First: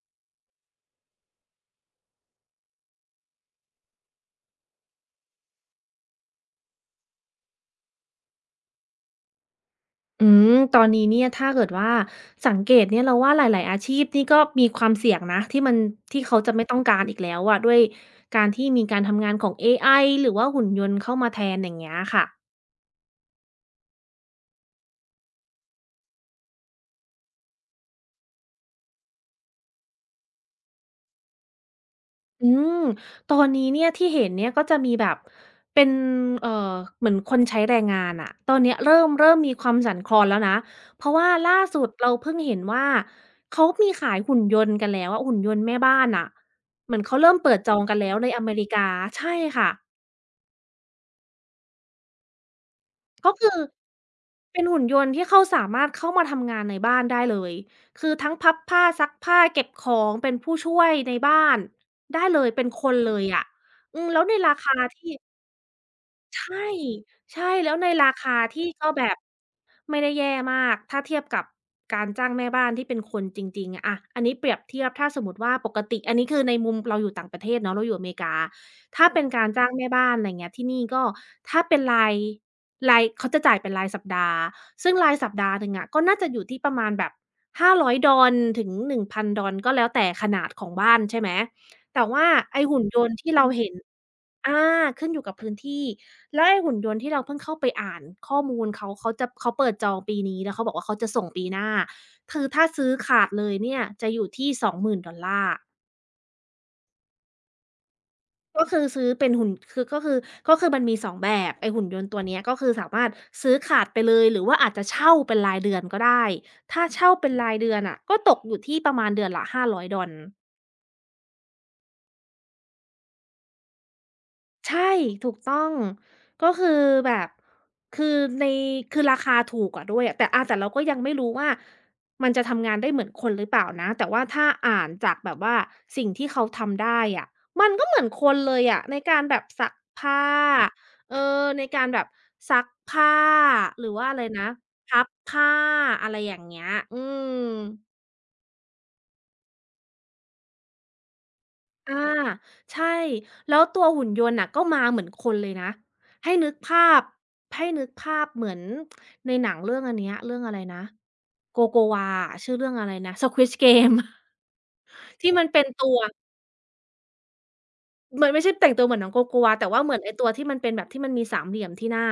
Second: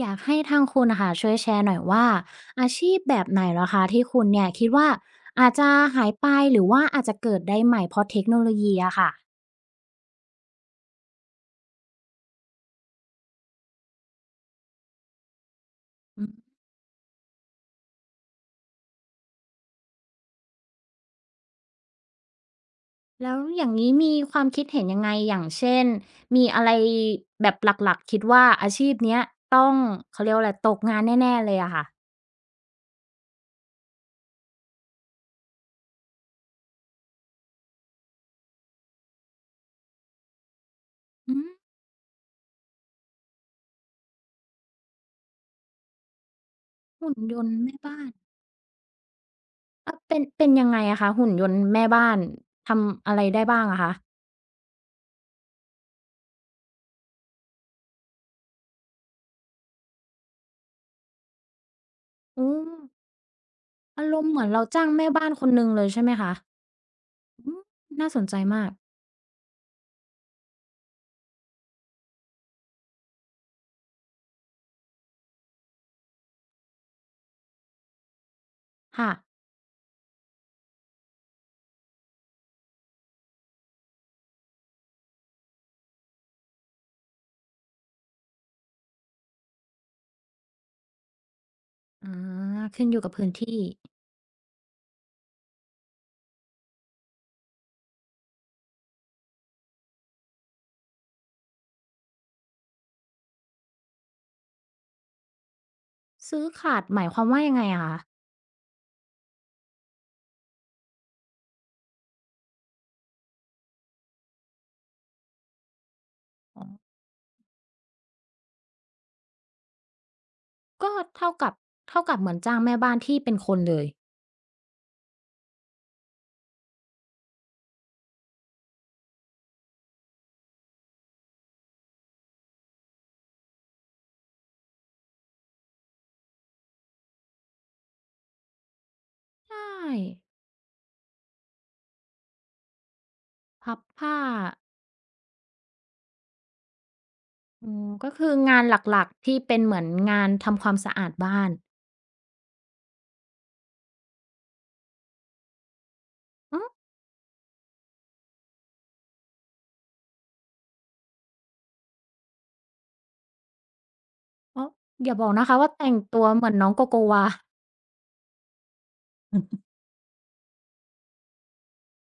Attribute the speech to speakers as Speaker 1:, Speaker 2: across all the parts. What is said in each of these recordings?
Speaker 1: อยากให้ทางคุณนะคะช่วยแชร์หน่อยว่าอาชีพแบบไหนเหรอคะที่คุณเนี่ยคิดว่าอาจจะหายไปหรือว่าอาจจะเกิดได้ใหม่เพราะเทคโนโลยีอะค่ะ
Speaker 2: อืมตอนนี้เนี่ยถ้าเกิดว่าสังเกตเนี่ยเราว่าหลายๆอาชีพนี่ก็มีความเสี่ยงนะที่มัน
Speaker 1: อื
Speaker 2: เขาจะ
Speaker 1: ม
Speaker 2: ไม่ต้องการอีกแล้วอะด้วยการที่มีการทำงานของเอไอหรือว่าหุ่นยนต์เข้ามาแทนอย่างเงี้ยค่ะ
Speaker 1: แล้วอย่างงี้มีความคิดเห็นยังไงอย่างเช่นมีอะไรแบบหลักๆคิดว่าอาชีพเนี้ยต้องเขาเรียกว่าอะไรตกงานแน่ๆเลยอะค่ะ
Speaker 2: อืมตอนนี้เนี่ยที่เห็นเนี่ยก็จะมีแบบเป็นเอ่อเหมือนคนใช้แรงงานอะตอนเนี้ยเริ่มมีความสั่นคลอนแล้วนะเพราะว่า
Speaker 1: อืม
Speaker 2: ล่าสุดเราเพิ่งเห็นว่าเขามีขายหุ่นยนต์กันแล้วอะหุ่นยนต์แม่บ้านน่ะเหมือน
Speaker 1: หุ่
Speaker 2: เขา
Speaker 1: น
Speaker 2: เริ่
Speaker 1: ย
Speaker 2: ม
Speaker 1: น
Speaker 2: เปิ
Speaker 1: ต์
Speaker 2: ดจ
Speaker 1: แม่
Speaker 2: องกัน
Speaker 1: บ้า
Speaker 2: แล้
Speaker 1: น
Speaker 2: วในอเมริกาใช่ค่ะ
Speaker 1: เออเป็นยังไงอะคะหุ่นยนต์แม่บ้านทำอะไร
Speaker 2: ก็
Speaker 1: ได้
Speaker 2: คือ
Speaker 1: บ้างอะคะ
Speaker 2: เป็นหุ่นยนต์ที่เขาสามารถเข้ามาทำงานในบ้านได้เลยคือทั้งพับผ้าซักผ้าเก็บของเป็นผู้ช่วยในบ้านได้เล
Speaker 1: อื
Speaker 2: ยเป็น
Speaker 1: ม
Speaker 2: คนเลยอะอื
Speaker 1: อา
Speaker 2: ม
Speaker 1: ร
Speaker 2: แล้ว
Speaker 1: มณ์
Speaker 2: ใน
Speaker 1: เหมือน
Speaker 2: รา
Speaker 1: เรา
Speaker 2: คา
Speaker 1: จ้างแม่
Speaker 2: ที่
Speaker 1: บ้านคนหนึ่งเลยใช่ไหมคะ
Speaker 2: ใช่ใช่
Speaker 1: อืม
Speaker 2: แล้วใน
Speaker 1: น่า
Speaker 2: รา
Speaker 1: สนใจ
Speaker 2: คา
Speaker 1: มา
Speaker 2: ที่
Speaker 1: ก
Speaker 2: ก็แบบไม่ได้แย่มากถ้าเทียบกับการจ้างแม่บ้านที่เป็นคนจริงๆอะอันนี้เปรียบเทียบถ้าสมมุติว่าปกติอันนี้คือในมุมเราอยู่ต่างประเทศเนาะเราอยู่อเมริกาถ้า
Speaker 1: ค่ะ
Speaker 2: เป็นการจ้างแม่บ้านไรเงี้ยที่นี่ก็ถ้าเป็นรายเขาจะจ่ายเป็นรายสัปดาห์ซึ่งรายสัปดาห์หนึ่งอะก็น่าจะอยู่ที่ประมาณแบบห้าร้อยดอลถึงหนงพันดอลก็แล้วแต่ขนาดของบ้านใช่ไหมแต่
Speaker 1: อา
Speaker 2: ว่าไอ้หุ่น
Speaker 1: ขึ้นอ
Speaker 2: ย
Speaker 1: ยู่กั
Speaker 2: น
Speaker 1: บ
Speaker 2: ต์
Speaker 1: พื้
Speaker 2: ที่
Speaker 1: น
Speaker 2: เรา
Speaker 1: ที่
Speaker 2: เห็น อาขึ้นอยู่กับพื้นที่แล้วไอ้หุ่นยนต์ที่เราเพิ่งเข้าไปอ่านข้อมูลเขาเปิดจองปีนี้แล้วเขาบอกว่าเขาจะส่งปีหน้าคือถ้าซื้อขาดเลยเนี่ยจะอยู่ที่ $20,000
Speaker 1: ซื้อขาดหมายความว่ายังไงอะคะ
Speaker 2: ก็คือซื้อเป็นหุ่นคือมันมี2แบบไอ้หุ่นยนต์ตัวเนี้ยก็คือสามารถซื้อขาดไปเลยหรือว่าอาจจะเช่าเป็นรายเดือนก็ได้ถ้าเช่าเป็นรายเดือนอะก็ตกอยู่ที่ประมาณเดือนละห้าร้อยดอล
Speaker 1: ก็เท่ากับเท่ากับเหมือนจ้างแม่บ้านที่เป็นคนเลย
Speaker 2: ใช่ถูกต้องก็คือแบบคือในคือราคาถูกกว่าด้วยอะแต่แต่เราก็ยังไม่รู้ว่ามันจะทำงานได้เหมือนคนหรือเปล่านะแต่ว่าถ้าอ่านจากแบบว่าสิ่งที่เขาทำได้อะมันก็เหมือนคนเลยอะในการแบบ
Speaker 1: ใช่
Speaker 2: ซักผ้าเออในการแบบซักผ้า
Speaker 1: พับ
Speaker 2: หรือว่าอะ
Speaker 1: ผ้า
Speaker 2: ไรนะพับผ้าอะไรอย่างเงี้ยอืม
Speaker 1: อืมก็คืองานหลักๆที่เป็นเหมือนงานทำความสะอาดบ้าน
Speaker 2: อาใช่แล้วตัวหุ่นยนต์น่ะก็มาเหมือนคนเลยนะให้นึก
Speaker 1: ออ
Speaker 2: ภาพให้นึกภาพเหมือนในหนังเรื่องอันเนี้ยเรื่องอะไรนะโ o โกวาชื่อเรื่องอะไรนะ Squid Game
Speaker 1: อ๋ออย่า บอ
Speaker 2: ที่
Speaker 1: ก
Speaker 2: มั
Speaker 1: นะ
Speaker 2: น
Speaker 1: คะ
Speaker 2: เป็น
Speaker 1: ว่า
Speaker 2: ตั
Speaker 1: แต่ง
Speaker 2: ว
Speaker 1: ตัวเหมือนน้องโกโกวา
Speaker 2: มันไม่ใช่แต่งตัวเหมือนน้องโ o โกว a แต่ ว่าเหมือนไอ้ตัวที่มันเป็นแบบที่มันมีสามเหลี่ยมที่หน้า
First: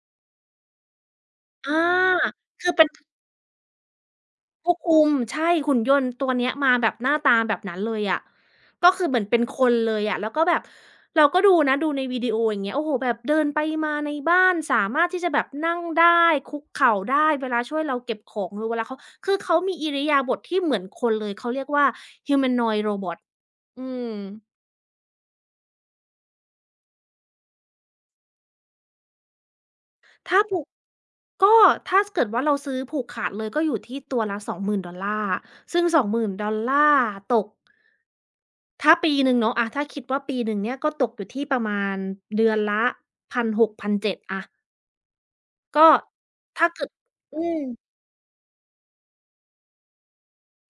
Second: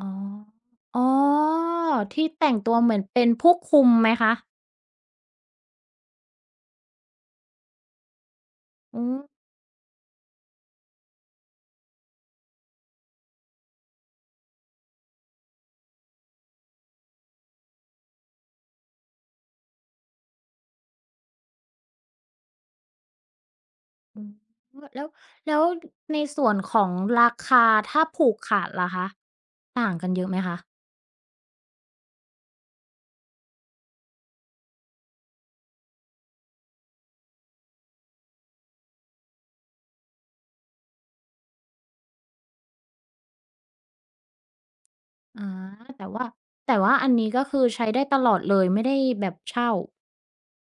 Speaker 1: อ๋ออ๋อ
Speaker 2: อา
Speaker 1: ที่แต่ง
Speaker 2: คือ
Speaker 1: ตัว
Speaker 2: เป็น
Speaker 1: เหมือนเป็นผู้คุมไหมคะ
Speaker 2: ควบคุมใช่หุ่นยนต์ตัวเนี้ยมาแบบหน้าตาแบบนั้นเลยอะก็
Speaker 1: อื
Speaker 2: คือเหมือนเป็นคนเลยอะแล้วก็แบบเราก็ดูนะดูในวิดีโออย่างเงี้ยโอ้โฮแบบเดินไปมาในบ้านสามารถที่จะแบบนั่งได้คุกเข่าได้เวลาช่วยเราเก็บของหรือเวลาเขาคือเขามีอิริยาบถที่เหมือนคนเลยเขาเรียกว่า humanoid robot อืม
Speaker 1: อืมแล้วแล้วในส่วนของราคาถ้าผูกขาดล่ะคะต่างกันเยอะไหม
Speaker 2: ถ้า
Speaker 1: คะ
Speaker 2: ผูกก็ถ้าสเกิดว่าเราซื้อผูกขาดเลยก็อยู่ที่ตัวละสองหมื่นดอลลาร์ซึ่งสองหมื่นดอลลาร์ตก ถ้าปีหนึ่งเนาะอะถ้าคิดว่าปีหนึ่งเนี่ยก็ตกอยู่ที่ประมาณเดือนละ1 6ัน1 7 0 0อะ
Speaker 1: อา
Speaker 2: ก็
Speaker 1: แต่ว่า
Speaker 2: ถ้า
Speaker 1: แต่
Speaker 2: เกิด
Speaker 1: ว่าอันนี้ก็
Speaker 2: อืม
Speaker 1: คือใช้ได้ตลอดเลยไม่ได้แบบเช่า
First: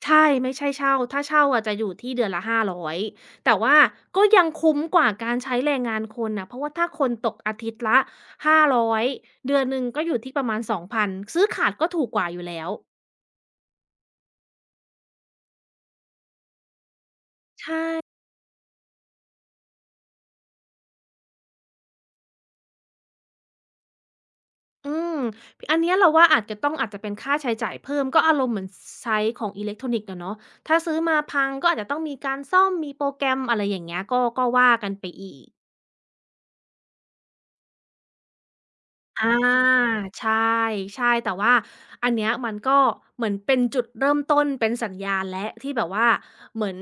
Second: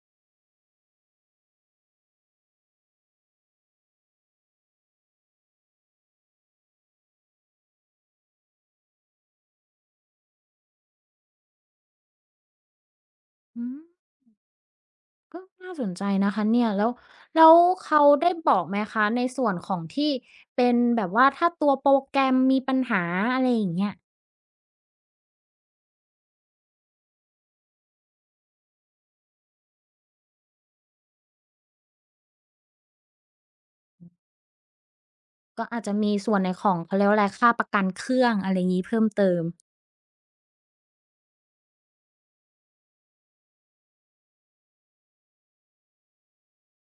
Speaker 2: ใช่ ไม่ใช่เช่า ถ้าเช่าอะจะอยู่ที่เดือนละ500แต่ว่าก็ยังคุ้มกว่าการใช้แรงงานคนน่ะเพราะว่าถ้าคนตกอาทิตย์ละ500เดือนหนึ่งก็อยู่ที่ประมาณ2,000ซื้อขาดก็ถูกกว่าอยู่แล้ว
Speaker 1: อืมก็น่าสนใจนะคะเนี่ยแล้ว
Speaker 2: ใช
Speaker 1: เขา
Speaker 2: ่
Speaker 1: ได้บอกไหมคะในส่วนของที่เป็นแบบว่าถ้าตัวโปรแกรมมีปัญหาอะไรอย่างเงี้ย
Speaker 2: อืม อันเนี้ยเราว่าอาจจะต้องอาจจะเป็นค่าใช้จ่ายเพิ่มก็อารมณ์เหมือนใช้ของอิเล็กทรอนิกส์อะเนาะถ้าซื้อมาพังก็อาจจะต้องมีการซ่อมมีโปรแกรมอะไรอย่างเงี้ยก็ก็ว่ากันไปอีก
Speaker 1: ก็อาจจะมีส่วนในของเขาเรียกว่าอะไรค่าประกันเครื่องอะไรงี้เพิ่ม
Speaker 2: อา
Speaker 1: เติม
Speaker 2: ใช่ใช่แต่ว่าอันเนี้ยมันก็เหมือนเป็นจุดเริ่มต้นเป็นสัญญาณแล้วที่แบบว่าเหมือน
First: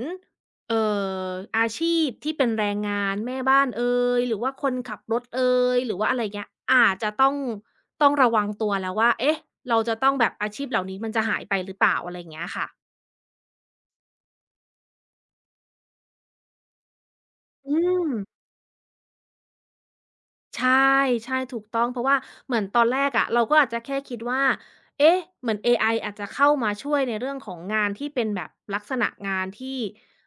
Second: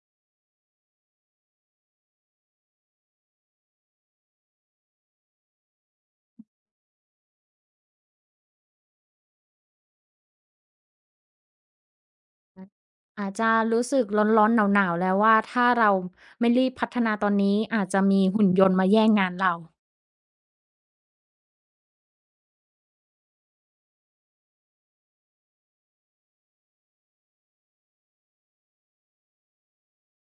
Speaker 2: เอ่ออาชีพที่เป็นแรงงานแม่บ้านเอยหรือว่าคนขับรถเอยหรือว่าอะไรเงี้ยอาจจะต้องต้องระวังตัวแล้วว่าเอ๊ะเราจะต้องแบบอาชีพเหล่านี้มันจะหายไปหรือเปล่าอะไรเงี้ยค่ะ
Speaker 1: อาจจะรู้สึกร้อนๆหนาวๆแล้วว่าถ้าเราไม่รีบพัฒนาตอนนี้
Speaker 2: อื
Speaker 1: อาจจะ
Speaker 2: ม
Speaker 1: มีหุ่นยนต์มาแย่งงานเรา
Speaker 2: ใช่ใช่ถูกต้องเพราะว่าเหมือนตอนแรกอะเราก็อาจจะแค่คิดว่าเอ๊ะเหมือนเอไออาจจะเข้ามาช่วยในเรื่องของงานที่เป็นแบบลักษณะงานที่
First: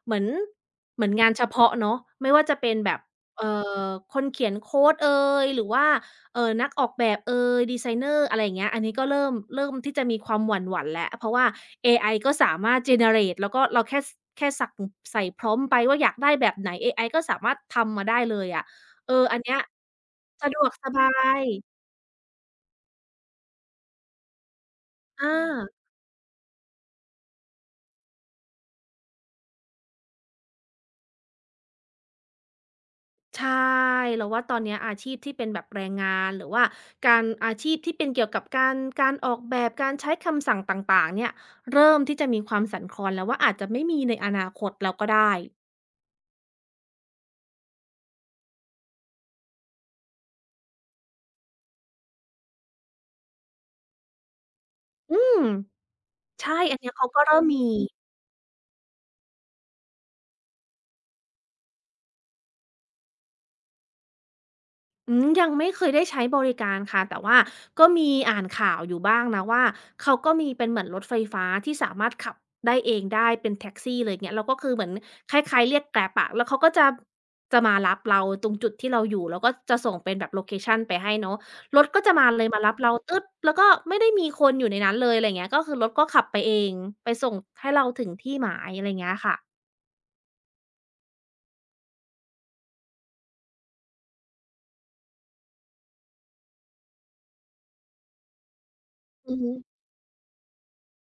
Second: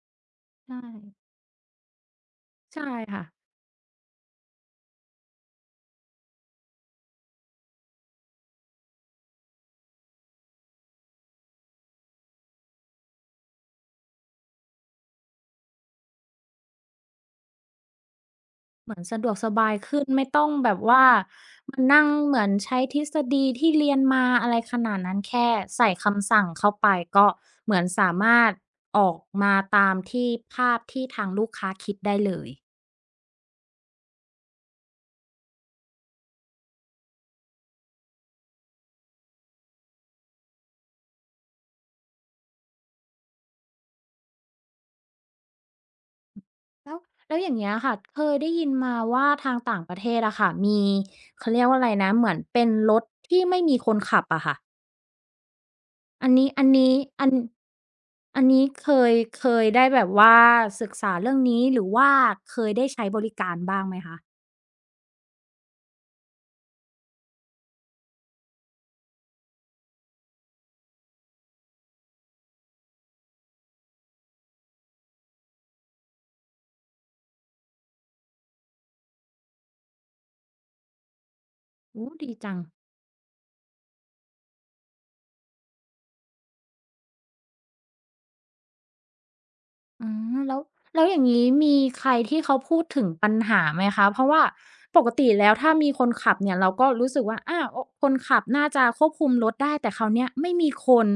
Speaker 2: เหมือน
Speaker 1: ใช่
Speaker 2: เหมือนงานเฉพาะเนาะไม่ว่าจะเป็น
Speaker 1: ใช่
Speaker 2: แบบ
Speaker 1: ค่ะ
Speaker 2: เอ่อคนเขียนโคดเอยหรือว่านักออกแบบเอยดีไซเนอร์อะไรอย่างเงี้ยอันนี้ก็เริ่มที่จะมีความหวั่นๆแล้วเพราะว่าเอไอก็สามารถ generate แล้วก็เราแค่แค่สั่งใส่พร็อมไปว่าอยากได้แบบไหนเอไอก็สามารถทำมาได้เลยอะ
Speaker 1: เหมือน
Speaker 2: เอ
Speaker 1: สะ
Speaker 2: อ
Speaker 1: ดวก
Speaker 2: อัน
Speaker 1: ส
Speaker 2: เนี้ย
Speaker 1: บายขึ้นไม่ต้อ
Speaker 2: สะ
Speaker 1: ง
Speaker 2: ดว
Speaker 1: แบ
Speaker 2: ก
Speaker 1: บ
Speaker 2: ส
Speaker 1: ว่า
Speaker 2: บาย
Speaker 1: มานั่งเหมือนใช้ทฤษฎีที่เรียนมาอะไรขนาดนั้น
Speaker 2: อา
Speaker 1: แค่ใส่คำสั่งเข้าไปก็เหมือนสามารถออกมาตามที่ภาพที่ทางลูกค้าคิดได้เลย
Speaker 2: ใช่เราว่าตอนเนี้ยอาชีพที่เป็นแบบแรงงานหรือว่าการอาชีพที่เป็นเกี่ยวกับการออกแบบการใช้คำสั่งต่างๆเนี่ยเริ่มที่จะมีความสั่นคลอนแล้วว่าอาจจะไม่มีในอนาคตแล้วก็ได้
Speaker 1: แล้วแล้วอย่างเงี้ยค่ะ เคยได้ยินมาว่าทางต่างประเทศอะค่ะ มีเขาเรียกว่าอะไรนะ เหมือนเป็นรถที่ไม่มีคนขับอะค่ะ
Speaker 2: อืม
Speaker 1: อันนี้
Speaker 2: ใช่
Speaker 1: อัน
Speaker 2: อันเนี้
Speaker 1: นี้
Speaker 2: ยเขาก็
Speaker 1: อัน
Speaker 2: เริ่มมี
Speaker 1: อันนี้เคยได้แบบว่าศึกษาเรื่องนี้หรือว่าเคยได้ใช้บริการบ้างไหมคะ
Speaker 2: อืมยังไม่เคยได้ใช้บริการค่ะแต่ว่าก็มีอ่านข่าวอยู่บ้างนะว่าเขาก็มีเป็นเหมือนรถไฟฟ้าที่สามารถขับได้เองได้เป็นแท็กซี่เลยเงี้ยแล้วก็คือเหมือนคล้ายๆเรียก Grab อะแล้วเขาก็จะมารับเราตรงจุดที่เราอยู่แล้วก็จะส่งเป็นแบบโลเคชันไปให้เนาะรถก็
Speaker 1: โู้
Speaker 2: จะมา
Speaker 1: ดี
Speaker 2: เลย
Speaker 1: จัง
Speaker 2: มารับเราตึ๊ดแล้วก็ไม่ได้มีคนอยู่ในนั้นเลยอะไรเงี้ยก็คือรถก็ขับไปเองไปส่งให้เราถึงที่หมายอะไรเงี้ยค่ะ
Speaker 1: อืมแล้วอย่างงี้มีใครที่เขาพูดถึงปัญหาไหมคะเพราะว่าปกติแล้วถ้ามีคนขับเนี่ยเราก็รู้สึกว่าอาโอ้คนขับน่าจะควบคุม
Speaker 2: อือ
Speaker 1: ร
Speaker 2: ฮึ
Speaker 1: ถได้แต่คราวเนี้ยไม่มีคน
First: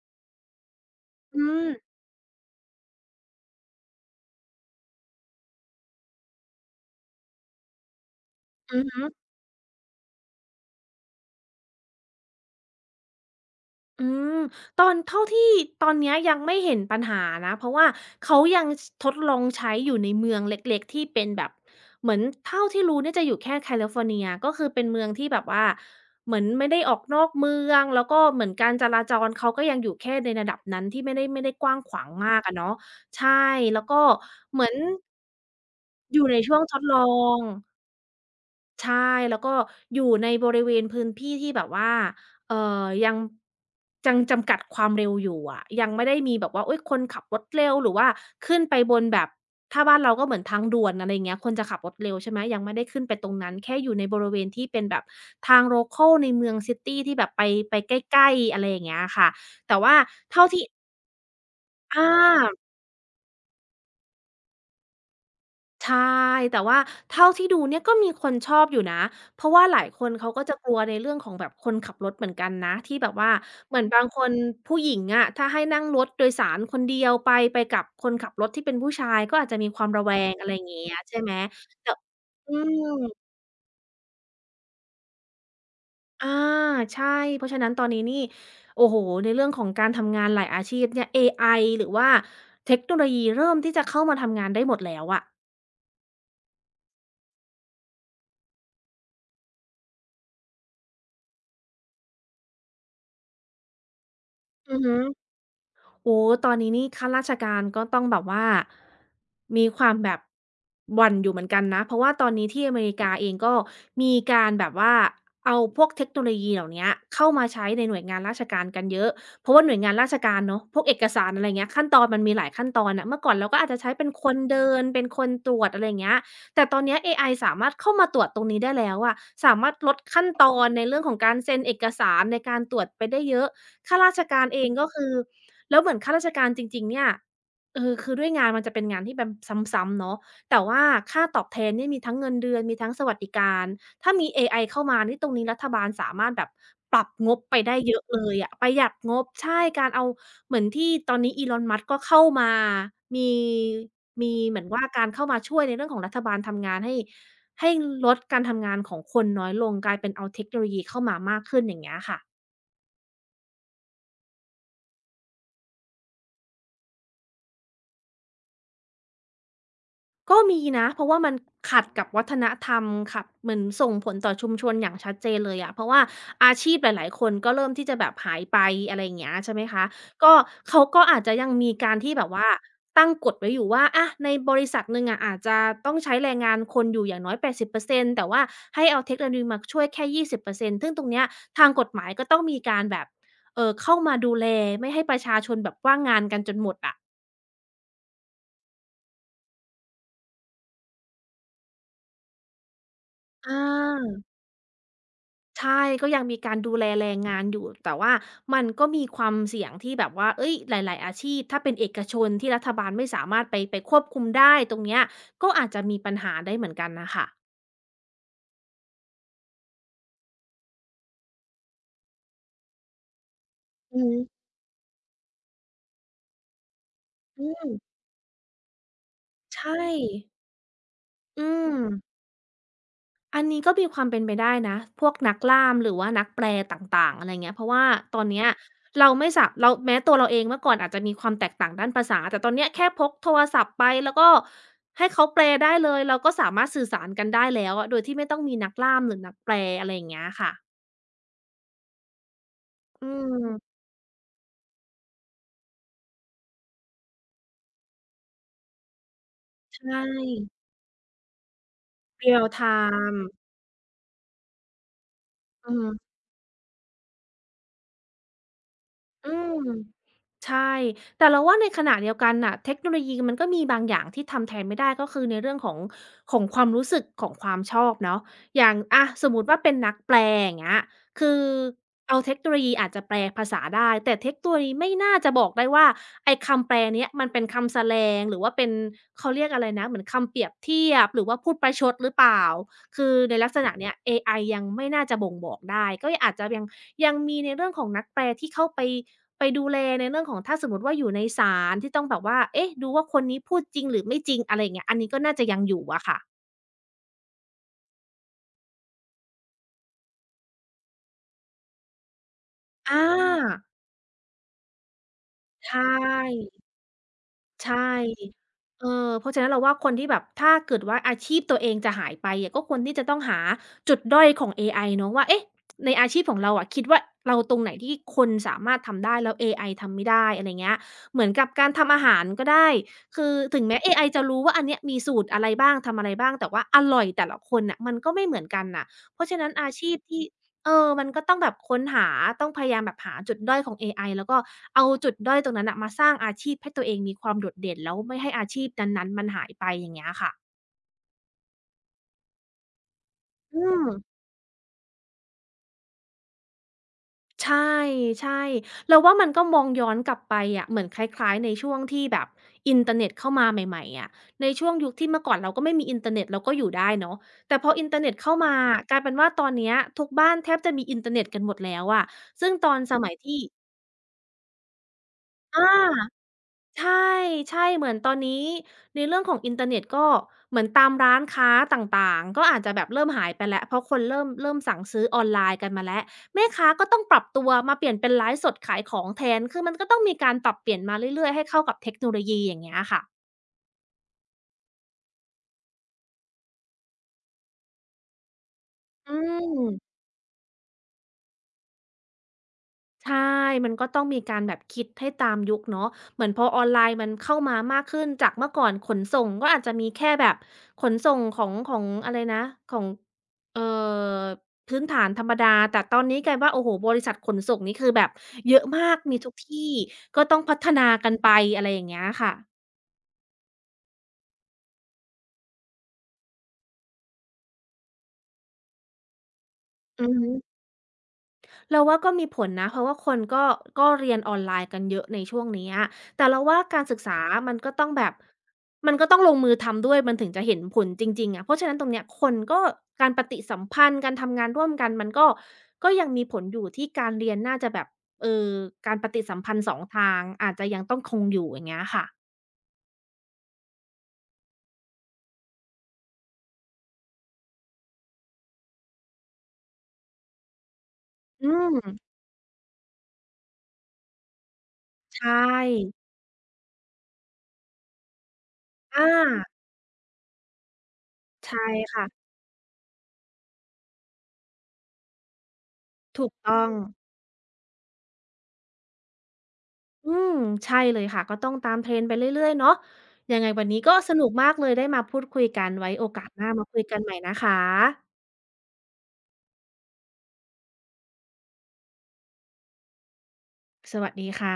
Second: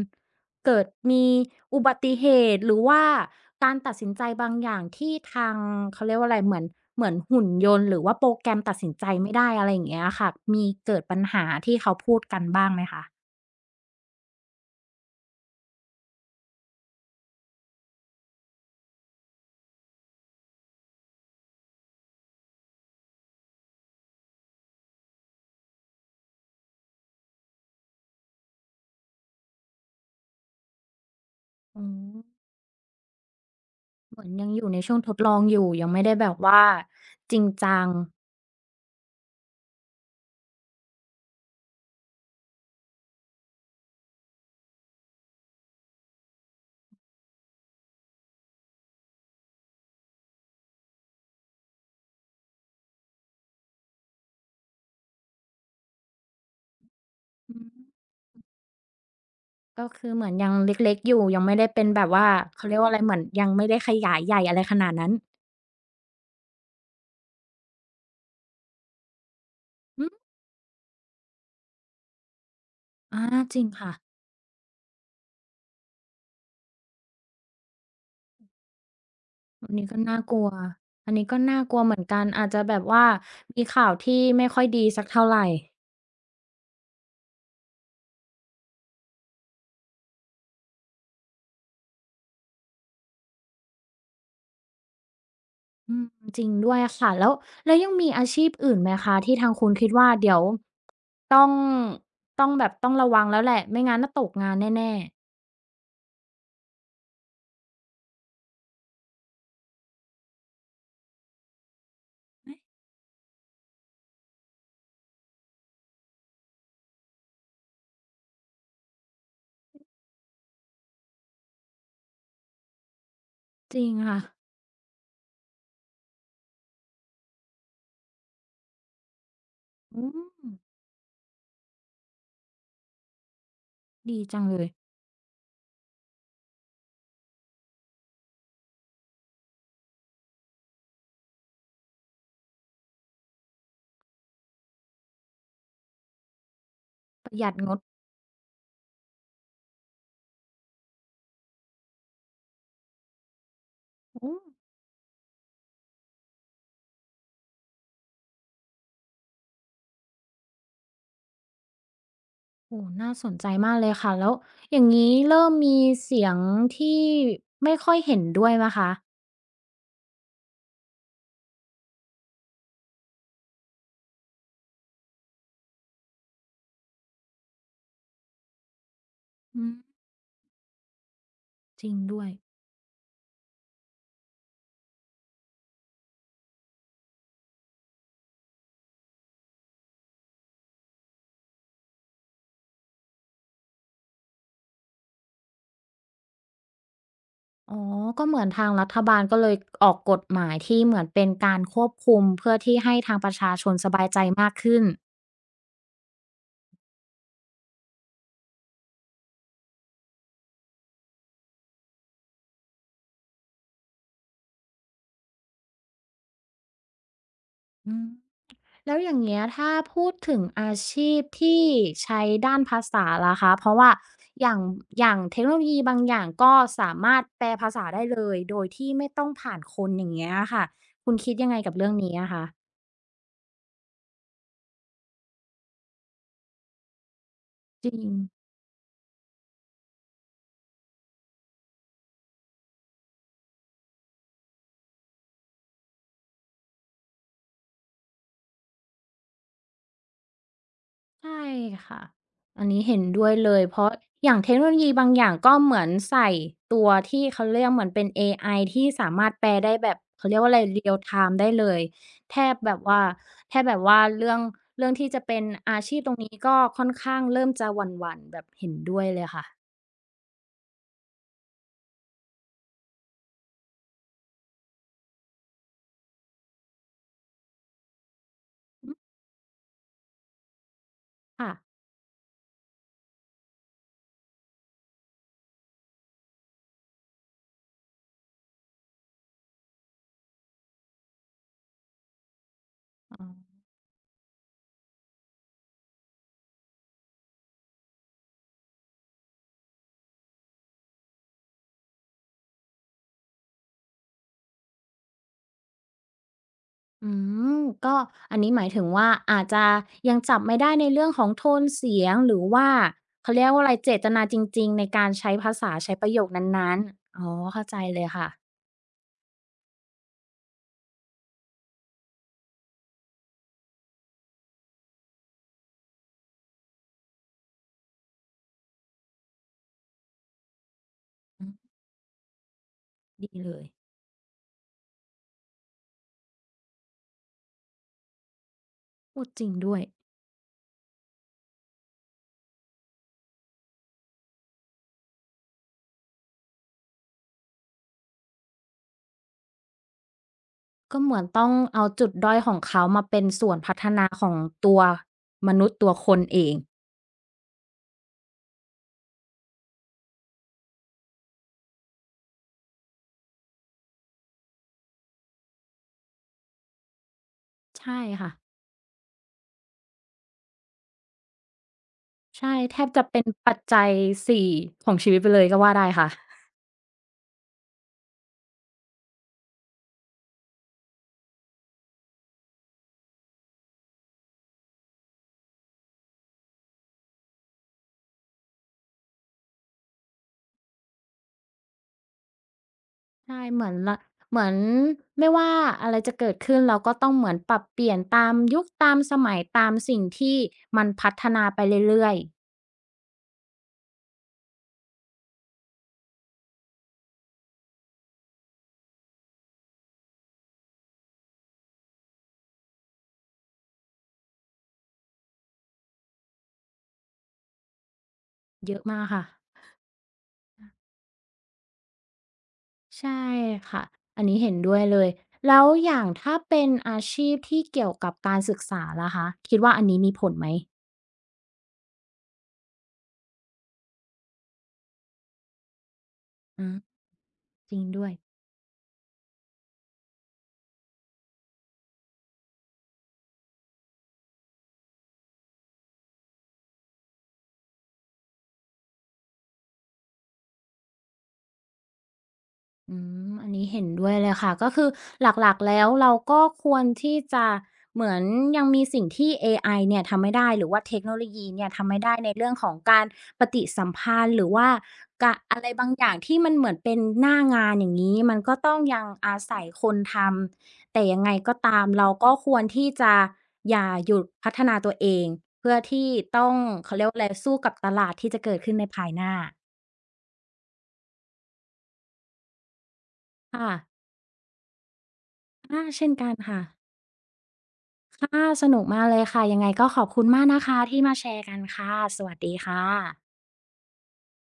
Speaker 1: เกิดมี
Speaker 2: อืม
Speaker 1: อุบัติเหตุหรือว่าการตัดสินใจบางอย่างที่ทางเขาเรียกว่าอะไรเหมือนหุ่นยนต์หรือว่าโปรแกรมตั
Speaker 2: อื
Speaker 1: ด
Speaker 2: อ
Speaker 1: สิน
Speaker 2: ฮึ
Speaker 1: ใจไม่ได้อะไรอย่างเงี้ยค่ะมีเกิดปัญหาที่เขาพูดกันบ้างไหมคะ
Speaker 2: อืมตอนเท่าที่ตอนเนี้ยยังไม่เห็นปัญหานะเพราะว่าเขายังชทดลองใช้อยู่ในเมืองเล็กๆที่เป็นแบบเหมือนเท่าที่รู้เนี่ยจะอยู่แค่แคลิฟอร์เนียก็คือเป็นเมืองที่แบบว่าเหมือนไม่ได้ออกนอกเมืองแล้วก็เหมือนการจราจรเขาก็ยังอยู่แค่ในระดับนั้นที่ไม่ได้กว้าง
Speaker 1: อ๋อ
Speaker 2: ขวางมากอะเนาะใช่แล้วก็
Speaker 1: เหมือนยัง
Speaker 2: เห
Speaker 1: อ
Speaker 2: มื
Speaker 1: ยู่
Speaker 2: อน
Speaker 1: ในช่วงทดลองอยู่ยังไม่ได้
Speaker 2: อยู่
Speaker 1: แบ
Speaker 2: ใน
Speaker 1: บ
Speaker 2: ช่วง
Speaker 1: ว่า
Speaker 2: ทดลอ
Speaker 1: จ
Speaker 2: ง
Speaker 1: ริงจัง
Speaker 2: ใช่แล้วก็อยู่ในบริเวณพื้นที่ที่แบบว่าเอ่ยังจังจำกัดความเร็วอยู่อะยังไม่ได้มีแบบว่าอุ๊ยคนขับรถเร็วหรือว่าขึ้นไปบนแบบถ้าบ้านเราก็เหมือนทางด่วนอะไรอย่างเงี้ยคนจะขับรถเร็วใช่ไหมยังไม่ได้ขึ้นไปตรงนั้นแค่อยู่ในบริเวณที่เป็นแบบทางโลคัลในเมืองซิตีที่แบบไป
Speaker 1: อืม
Speaker 2: ไปใกล้ๆอะไรอย่างเงี้ยค่ะแต่
Speaker 1: ก็
Speaker 2: ว่า
Speaker 1: คือเหมือน
Speaker 2: เท่า
Speaker 1: ยัง
Speaker 2: ที่
Speaker 1: เล็กๆอยู่ยังไม่ได้เป็นแบ
Speaker 2: อา
Speaker 1: บว่าเขาเรียกว่าอะไรเหมือนยังไม่ได้ขยายใหญ่อะไรขนาดนั้น
Speaker 2: ใช่แต่ว่าเท่าที่ดูเนี่ยก็มีคนชอบอยู่นะเพราะว่าหลายค
Speaker 1: อื
Speaker 2: น
Speaker 1: ม
Speaker 2: เขาก็จะกลัวในเรื่องของแบบคนขับรถเหมือนกันนะที่แบบ
Speaker 1: อา
Speaker 2: ว่า
Speaker 1: จริง
Speaker 2: เหมือน
Speaker 1: ค่ะ
Speaker 2: บางคนผู้หญิงอะถ้าให้นั่งรถโดยสารคนเดียวไปกับคนขับรถที่เป็นผู้ชายก็อาจจะมี
Speaker 1: อัน
Speaker 2: ควา
Speaker 1: นี้
Speaker 2: ม
Speaker 1: ก็
Speaker 2: ระแว
Speaker 1: น่า
Speaker 2: ง
Speaker 1: กลั
Speaker 2: อะไร
Speaker 1: ว
Speaker 2: อย่างเงี้ย
Speaker 1: อัน
Speaker 2: ใช่
Speaker 1: นี้
Speaker 2: ไหม
Speaker 1: ก็น่ากลัว
Speaker 2: แต่
Speaker 1: เหมือนกันอาจ
Speaker 2: อื
Speaker 1: จะแบ
Speaker 2: ม
Speaker 1: บว่ามีข่าวที่ไม่ค่อยดีสักเท่าไร
Speaker 2: อาใช่เพราะฉะนั้นตอนนี้นี่โอ้โฮในเรื่องของการทำงานหลายอาชีพเนี่ยเอไอหรือว่าเทคโนโลยีเริ่มที่จะเข้ามาทำงานได้หมดแล้วอะ
Speaker 1: อืมจริงด้วยค่ะแล้วยังมีอาชีพอื่นไหมคะที่ทางคุณคิดว่าเดี๋ยวต้องต้องระวังแล้วแหละไม่งั้นน่ะตกงาน
Speaker 2: อือ
Speaker 1: แน่
Speaker 2: ฮึ
Speaker 1: ๆ
Speaker 2: โอ้ตอนนี้นี่ข้าราชการก็ต้องแบบว่ามีความแบบหวั่นอยู่เหมือนกันนะเพราะว่าตอนนี้ที่อเมริกาเองก็มีการแบบว่าเอาพวกเทคโนโลยีเหล่าเนี้ยเข้ามาใช้ในหน่วยงานราชการกันเยอะเพราะว่าหน่วยงานราชการเนาะพวกเอกสารอะไรเงี้ยขั้นตอนมันมีหลายขั้นตอนอ่ะเมื่อก่อนเราก็อาจ
Speaker 1: จ
Speaker 2: จะ
Speaker 1: ริ
Speaker 2: ใช้
Speaker 1: ง
Speaker 2: เป็น
Speaker 1: ค่ะ
Speaker 2: คนเดินเป็นคนตรวจอะไรเงี้ยแต่ตอนเนี้ยเอไอสามารถเข้ามาตรวจตรงนี้ได้แล้วอะสามารถลด
Speaker 1: อื
Speaker 2: ขั้น
Speaker 1: ม
Speaker 2: ตอนในเรื่องของการเซ็นเอกสารในการตรวจไปได้เยอะข้ารา
Speaker 1: ดี
Speaker 2: ช
Speaker 1: จั
Speaker 2: การ
Speaker 1: งเล
Speaker 2: เอ
Speaker 1: ย
Speaker 2: งก็คือ แล้วเหมือนข้าราชการจริงๆเนี่ยเออคือด้วยงานมันจะเป็นงานที่แบบซ้ำๆเนาะแต่ว่าค่าตอบแทนเนี่ยมีทั้งเงินเดือนมีทั้งสวัสดิการถ้ามีเอไอเข้ามานี่ตรงนี้รัฐบาลสามารถแบบปรับงบไปได้เยอะเลยอะประหยัดงบใช่การเอาเหมือนที่ตอนนี้ Elon Musk ก็เข้ามามีมี
Speaker 1: โอ้
Speaker 2: เหมือนว่าการเข้ามาช่วยในเรื่องของรัฐบาลทำงานให้ลดการทำงานของคนน้อยลงกลายเป็นเอาเทคโนโลยีเข้ามามากขึ้นอย่างเงี้ยค่ะ
Speaker 1: โอ้น่าสนใจมากเลยค่ะ แล้วอย่างนี้เริ่มมีเสียงที่ไม่ค่อยเห็นด้วยไหมคะ
Speaker 2: ก็มีนะเพราะว่ามันขัดกับวัฒนธรรมขับเหมือนส่งผลต่อชุมชนอย่างชัดเจนเลยอะเพราะว่าอาชีพหลายๆคนก็เริ่มที่จะแบบหายไปอะไรอย่างเงี้ยใช่ไหม
Speaker 1: อื
Speaker 2: คะ
Speaker 1: ม
Speaker 2: ก็เขาก็อาจจะยังมี
Speaker 1: จริ
Speaker 2: กา
Speaker 1: ง
Speaker 2: รที่
Speaker 1: ด้
Speaker 2: แบ
Speaker 1: ว
Speaker 2: บ
Speaker 1: ย
Speaker 2: ว่าตั้งกฎไว้อยู่ว่าอะในบริษัทหนึ่งอะอาจจะต้องใช้แรงงานคนอยู่อย่างน้อย80%แต่ว่าให้เอาเทคโนโลยีมาช่วยแค่20%ซนต์ซึ่งตรงเนี้ยทางกฎหมายก็ต้องมีการแบบเข้ามาดูแลไม่ให้ประชาชนแบบว่างงานกันจนหมดอะ
Speaker 1: อ๋อ ก็เหมือนทางรัฐบาลก็เลยออกกฎหมายที่เหมือนเป็นการควบคุมเพื่อที่ให้ทางประ
Speaker 2: อ
Speaker 1: ชาชนสบายใจ
Speaker 2: า
Speaker 1: มากขึ้น
Speaker 2: ใช่ก็ยังมีการดูแลแรงงานอยู่แต่ว่ามันก็มีความเสี่ยงที่แบบว่าเฮ้ยหลายๆอาชีพถ้าเป็นเอกชนที่รัฐบาลไม่สามารถไปควบคุมได้ตรงเนี้ยก็อาจจะมีปัญหาได้เหมือนกันน่ะค่ะ
Speaker 1: อืม แล้วอย่างเงี้ยถ้าพูดถึงอาชีพที่ใช้ด้านภาษาล่ะคะเพราะว่า
Speaker 2: อือฮึ
Speaker 1: อย่างอย่างเทคโนโลยีบางอย่างก็สามารถแป
Speaker 2: อื
Speaker 1: ล
Speaker 2: ม
Speaker 1: ภาษาได้เลยโดยที่ไม่ต้องผ่านค
Speaker 2: ใช่
Speaker 1: นอย่างเงี้ยอะค่ะคุณคิด
Speaker 2: อื
Speaker 1: ยังไงกับ
Speaker 2: ม
Speaker 1: เรื่องนี้อะคะ
Speaker 2: อันนี้ก็มีความเป็นไปได้นะพวกนักล่ามหรือว่านักแปลต่างๆอะไรเงี้ยเพราะว่า
Speaker 1: จริง
Speaker 2: ตอนเนี้ยเราไม่สาเราแม้ตัวเราเองเมื่อก่อนอาจจะมีความแตกต่างด้านภาษาแต่ตอนเนี้ยแค่พกโทรศัพท์ไปแล้วก็ให้เขาแปลได้เลยเราก็สามารถสื่อสารกันได้แล้วอะโดยที่ไม่ต้องมีนักล่ามหรือนักแปลอะไรอย่างเงี้ยค่ะ
Speaker 1: ใช่ค่ะ อันนี้เห็น
Speaker 2: อื
Speaker 1: ด้วยเลย
Speaker 2: ม
Speaker 1: เพราะอย่างเทคโนโลยีบางอย่างก็เหมือนใส่ตัวที่เขาเรียกเหมือนเป็นเอไอที่สามารถแปลได้
Speaker 2: ใช
Speaker 1: แบบ
Speaker 2: ่
Speaker 1: เขาเรียกว่าอะไร real time ไทม์ได้เลย
Speaker 2: เรี
Speaker 1: แท
Speaker 2: ยล
Speaker 1: บ
Speaker 2: ท
Speaker 1: แบบว่า
Speaker 2: ม
Speaker 1: แทบแบบว่าเรื่องที่จะเป็น
Speaker 2: อือ
Speaker 1: อา
Speaker 2: ฮึ
Speaker 1: ชีพตรงนี้ก็ค่อนข้างเริ่มจะหวั่นๆแบบเห็นด้วยเลย
Speaker 2: อื
Speaker 1: ค่ะ
Speaker 2: ม ใช่แต่เราว่าในขณะเดียวกันน่ะเทคโนโลยีมันก็มีบางอย่างที่ทำแทนไม่ได้ก็คือในเรื่องของของความรู้สึกของความชอบเนาะอย่าง
Speaker 1: อื
Speaker 2: อะ
Speaker 1: ม
Speaker 2: สมมุติว่าเป็นนักแปลอย่างเงี้ยคือ
Speaker 1: ค่ะ
Speaker 2: เอาเทคโนโลยีอาจจะแปลภาษาได้ แต่เทคโนโลยีไม่น่าจะบอกได้ว่าไอ้คำแปลเนี้ยมันเป็นคำแสลงหรือว่าเป็นเขาเรียกอะไรนะเหมือนคำเปรียบเทียบหรือว่าพูดประชดหรือเปล่า คือ
Speaker 1: อ๋
Speaker 2: ในลักษ
Speaker 1: อ
Speaker 2: ณะเนี้ยเอไอยังไม่น่าจะบ่งบอกได้ ก็อาจจะยังมีในเรื่องของนักแปลที่เข้าไปดูแลในเรื่องของถ้าสมมุติว่าอยู่ในศาลที่ต้องแบบว่า เอ๊ะดูว่าคนนี้พูดจริงหรือไม่จริงอะไรอย่างเงี้ยอันนี้ก็น่าจะยังอยู่อะค่ะ
Speaker 1: อืมก็อันนี้หมายถึงว่าอาจจะยังจับไม่ได้ในเรื่องของโทนเสียงหรือว่า
Speaker 2: อา
Speaker 1: เขาเรียกว่าอะไรเจตนาจริงๆในการใช้ภาษา
Speaker 2: ใช่
Speaker 1: ใช้ประโยคนั้นๆอ๋อเข้า
Speaker 2: ใช่
Speaker 1: ใจเลยค่ะ
Speaker 2: เออเพราะฉะนั้นเราว่าคนที่แบบถ้าเกิดว่าอาชีพตัวเองจะหายไปอะก็ควรที่จะต้องหาจุดด้อยของเอไอเนาะว่าเอ๊ะในอาชีพของเราอะคิดว่าเราตรงไหนที่คนสามารถทำได้แล้วเอไอทำไม่ได้อะไรเงี้ยเหมือน
Speaker 1: อื
Speaker 2: กับ
Speaker 1: ม
Speaker 2: การทำอาหารก็ได้คื
Speaker 1: ดี
Speaker 2: อ
Speaker 1: เล
Speaker 2: ถึ
Speaker 1: ย
Speaker 2: งแม้เอไอจะรู้ว่าอันเนี้ยมีสูตรอะไรบ้างทำอะไรบ้างแต่ว่าอร่อยแต่ละคนน่ะมันก็ไม่เหมือนกันน่ะเพ
Speaker 1: พูด
Speaker 2: ราะฉะ
Speaker 1: จริ
Speaker 2: นั้น
Speaker 1: ง
Speaker 2: อา
Speaker 1: ด้วย
Speaker 2: ชีพที่ เออมันก็ต้องแบบค้นหา ต้องพยายามแบบหาจุดด้อยของเอไอแล้วก็เอาจุดด้อยตรงนั้นน่ะมาสร้างอาชีพให้ตัวเองมีความโดดเด่นแล้วไม่ให้อาชีพนั้นๆมันหายไปอย่างเงี้ยค่ะ
Speaker 1: ก็เหมือนต้องเอาจุดด้อยของเขามาเป็นส่ว
Speaker 2: อื
Speaker 1: นพัฒ
Speaker 2: ม
Speaker 1: นาของตัวมนุษย์ตัวคนเอง
Speaker 2: ใช่ใช่เราว่ามันก็มองย้อนกลับไปอะเหมือนคล้ายๆในช่วงที่แบบอินเทอร์เน็ตเข้ามาใหม่ๆอะในช่วงยุคที่เมื่อก่อนเราก็ไม่มีอินเทอร์เน็ตเราก็อยู่ได้เนาะแต่พออินเทอ
Speaker 1: ใช่
Speaker 2: ร์เน็ต
Speaker 1: ค่ะ
Speaker 2: เข้ามากลายเป็นว่าตอนเนี้ยทุกบ้านแทบจะมีอินเทอร์เน็ตกันหมดแล้วอะซึ่
Speaker 1: ใช่
Speaker 2: งตอ
Speaker 1: แท
Speaker 2: น
Speaker 1: บ
Speaker 2: ส
Speaker 1: จะ
Speaker 2: มัย
Speaker 1: เป็น
Speaker 2: ที่
Speaker 1: ปัจจัยสี่ของชีวิตไปเลยก็
Speaker 2: อา
Speaker 1: ว่าได้ค่ะ
Speaker 2: ใช่ใช่เหมือนตอนนี้ในเรื่องของอินเทอร์เน็ตก็เหมือนตามร้านค้าต่างๆก็อาจจะแบบเริ่มหายไปแล้วเพราะคนเริ่มสั่งซื้อออนไลน์กันมาแล้วแม่ค้าก็ต้องปรับตัวมาเปลี่ยนเป็นไลฟ์สดขายของแทนคือมันก็ต้องมีการปรับเปลี่ยนมาเรื่อยๆให้เข้ากับเทคโนโลยีอย่างเงี้ยค่ะ
Speaker 1: ใช่เหมือนละเหมือนไม่ว่าอะไรจะเกิดขึ้นเราก็ต้องเหมือนปรับเปลี่ยนตามยุคตาม
Speaker 2: อื
Speaker 1: สมัยตาม
Speaker 2: ม
Speaker 1: สิ่งที่มันพัฒนาไปเรื่อย
Speaker 2: ใช่ มันก็ต้องมีการแบบคิดให้ตามยุคเนาะเหมือนพอออนไลน์มันเข้ามามากขึ้นจากเมื่อก่อนขนส่งก็อาจจะมีแค่แบบขนส่งของของอะไรนะของ เอ่อพื้นฐานธรรมดาแต่ตอนนี้กลายว่าโอ้โฮบริษัทขนส่งนี่คือแบบเยอะ
Speaker 1: ๆเยอะ
Speaker 2: มาก
Speaker 1: มาก
Speaker 2: มี
Speaker 1: ค่ะ
Speaker 2: ทุกที่ก็ต้องพัฒนากันไปอะไรอย่างเงี้ยค่ะ
Speaker 1: ใช่ค่ะอันนี้เห็นด้วยเลยแล้วอย่างถ้าเป็นอาชีพที่เกี่ยวกับการศึกษาล่ะคะคิดว่าอันนี้
Speaker 2: อือ
Speaker 1: มีผ
Speaker 2: ฮึ
Speaker 1: ลไหม
Speaker 2: เราว่าก็มีผลนะเพราะว่าคนก็เรียนออนไลน์กันเยอะในช่วงเนี้ยแต่เราว่า
Speaker 1: อืม
Speaker 2: การศึกษามันก็
Speaker 1: จริง
Speaker 2: ต้องแบ
Speaker 1: ด้วย
Speaker 2: บมันก็ต้องลงมือทำด้วยมันถึงจะเห็นผลจริงๆอะเพราะฉะนั้นตรงเนี้ยคนก็การปฏิสัมพันธ์การทำงานร่วมกันมันก็ยังมีผลอยู่ที่การเรียนน่าจะแบบเอ่อการปฏิสัมพันธ์สองทางอาจจะยังต้องคงอยู่อย่างเงี้ยค่ะ
Speaker 1: อืมอันนี้เห็นด้วยเลยค่ะก็คือหลักๆแล้วเราก็ควรที่จะเหมือนยังมีสิ่งที่เอไอเนี่ยทำไม่ได้หรือว่าเทคโนโล
Speaker 2: อื
Speaker 1: ยีเนี่ย
Speaker 2: ม
Speaker 1: ทำไม่ได้ในเรื่องของการปฏิสัมพันธ์หรือว่า
Speaker 2: ใช่
Speaker 1: กะอะไรบางอย่างที่มันเหมือนเป็นหน้างานอย่างนี้มันก็ต้องยัง
Speaker 2: อา
Speaker 1: อาศัยคนทำแต่ยังไงก็
Speaker 2: ใช่
Speaker 1: ตาม
Speaker 2: ค่ะ
Speaker 1: เราก็ควรที่จะอย่าหยุดพัฒนาตัวเองเพื่อที่
Speaker 2: ถูก
Speaker 1: ต้อง
Speaker 2: ต้อง
Speaker 1: เขาเรียกว่าอะไรสู้กับตลาดที่จะเกิดขึ้นในภายหน้า
Speaker 2: อืมใช่เลยค่ะก็ต้องตาม trend ไปเรื่อยๆเนาะยังไงวันนี้ก็
Speaker 1: ค่ะ
Speaker 2: สนุกมากเลยได้มาพูดคุยกัน
Speaker 1: อา
Speaker 2: ไว้โอ
Speaker 1: เช่น
Speaker 2: กาส
Speaker 1: กัน
Speaker 2: หน้า
Speaker 1: ค่ะ
Speaker 2: มาคุยกันใหม่นะคะ
Speaker 1: ค่ะสนุกมากเลยค่ะยังไงก็ขอบคุณมากนะคะที่มาแชร์กันค่ะสวัสดีค่ะ
Speaker 2: สวัสดีค่ะ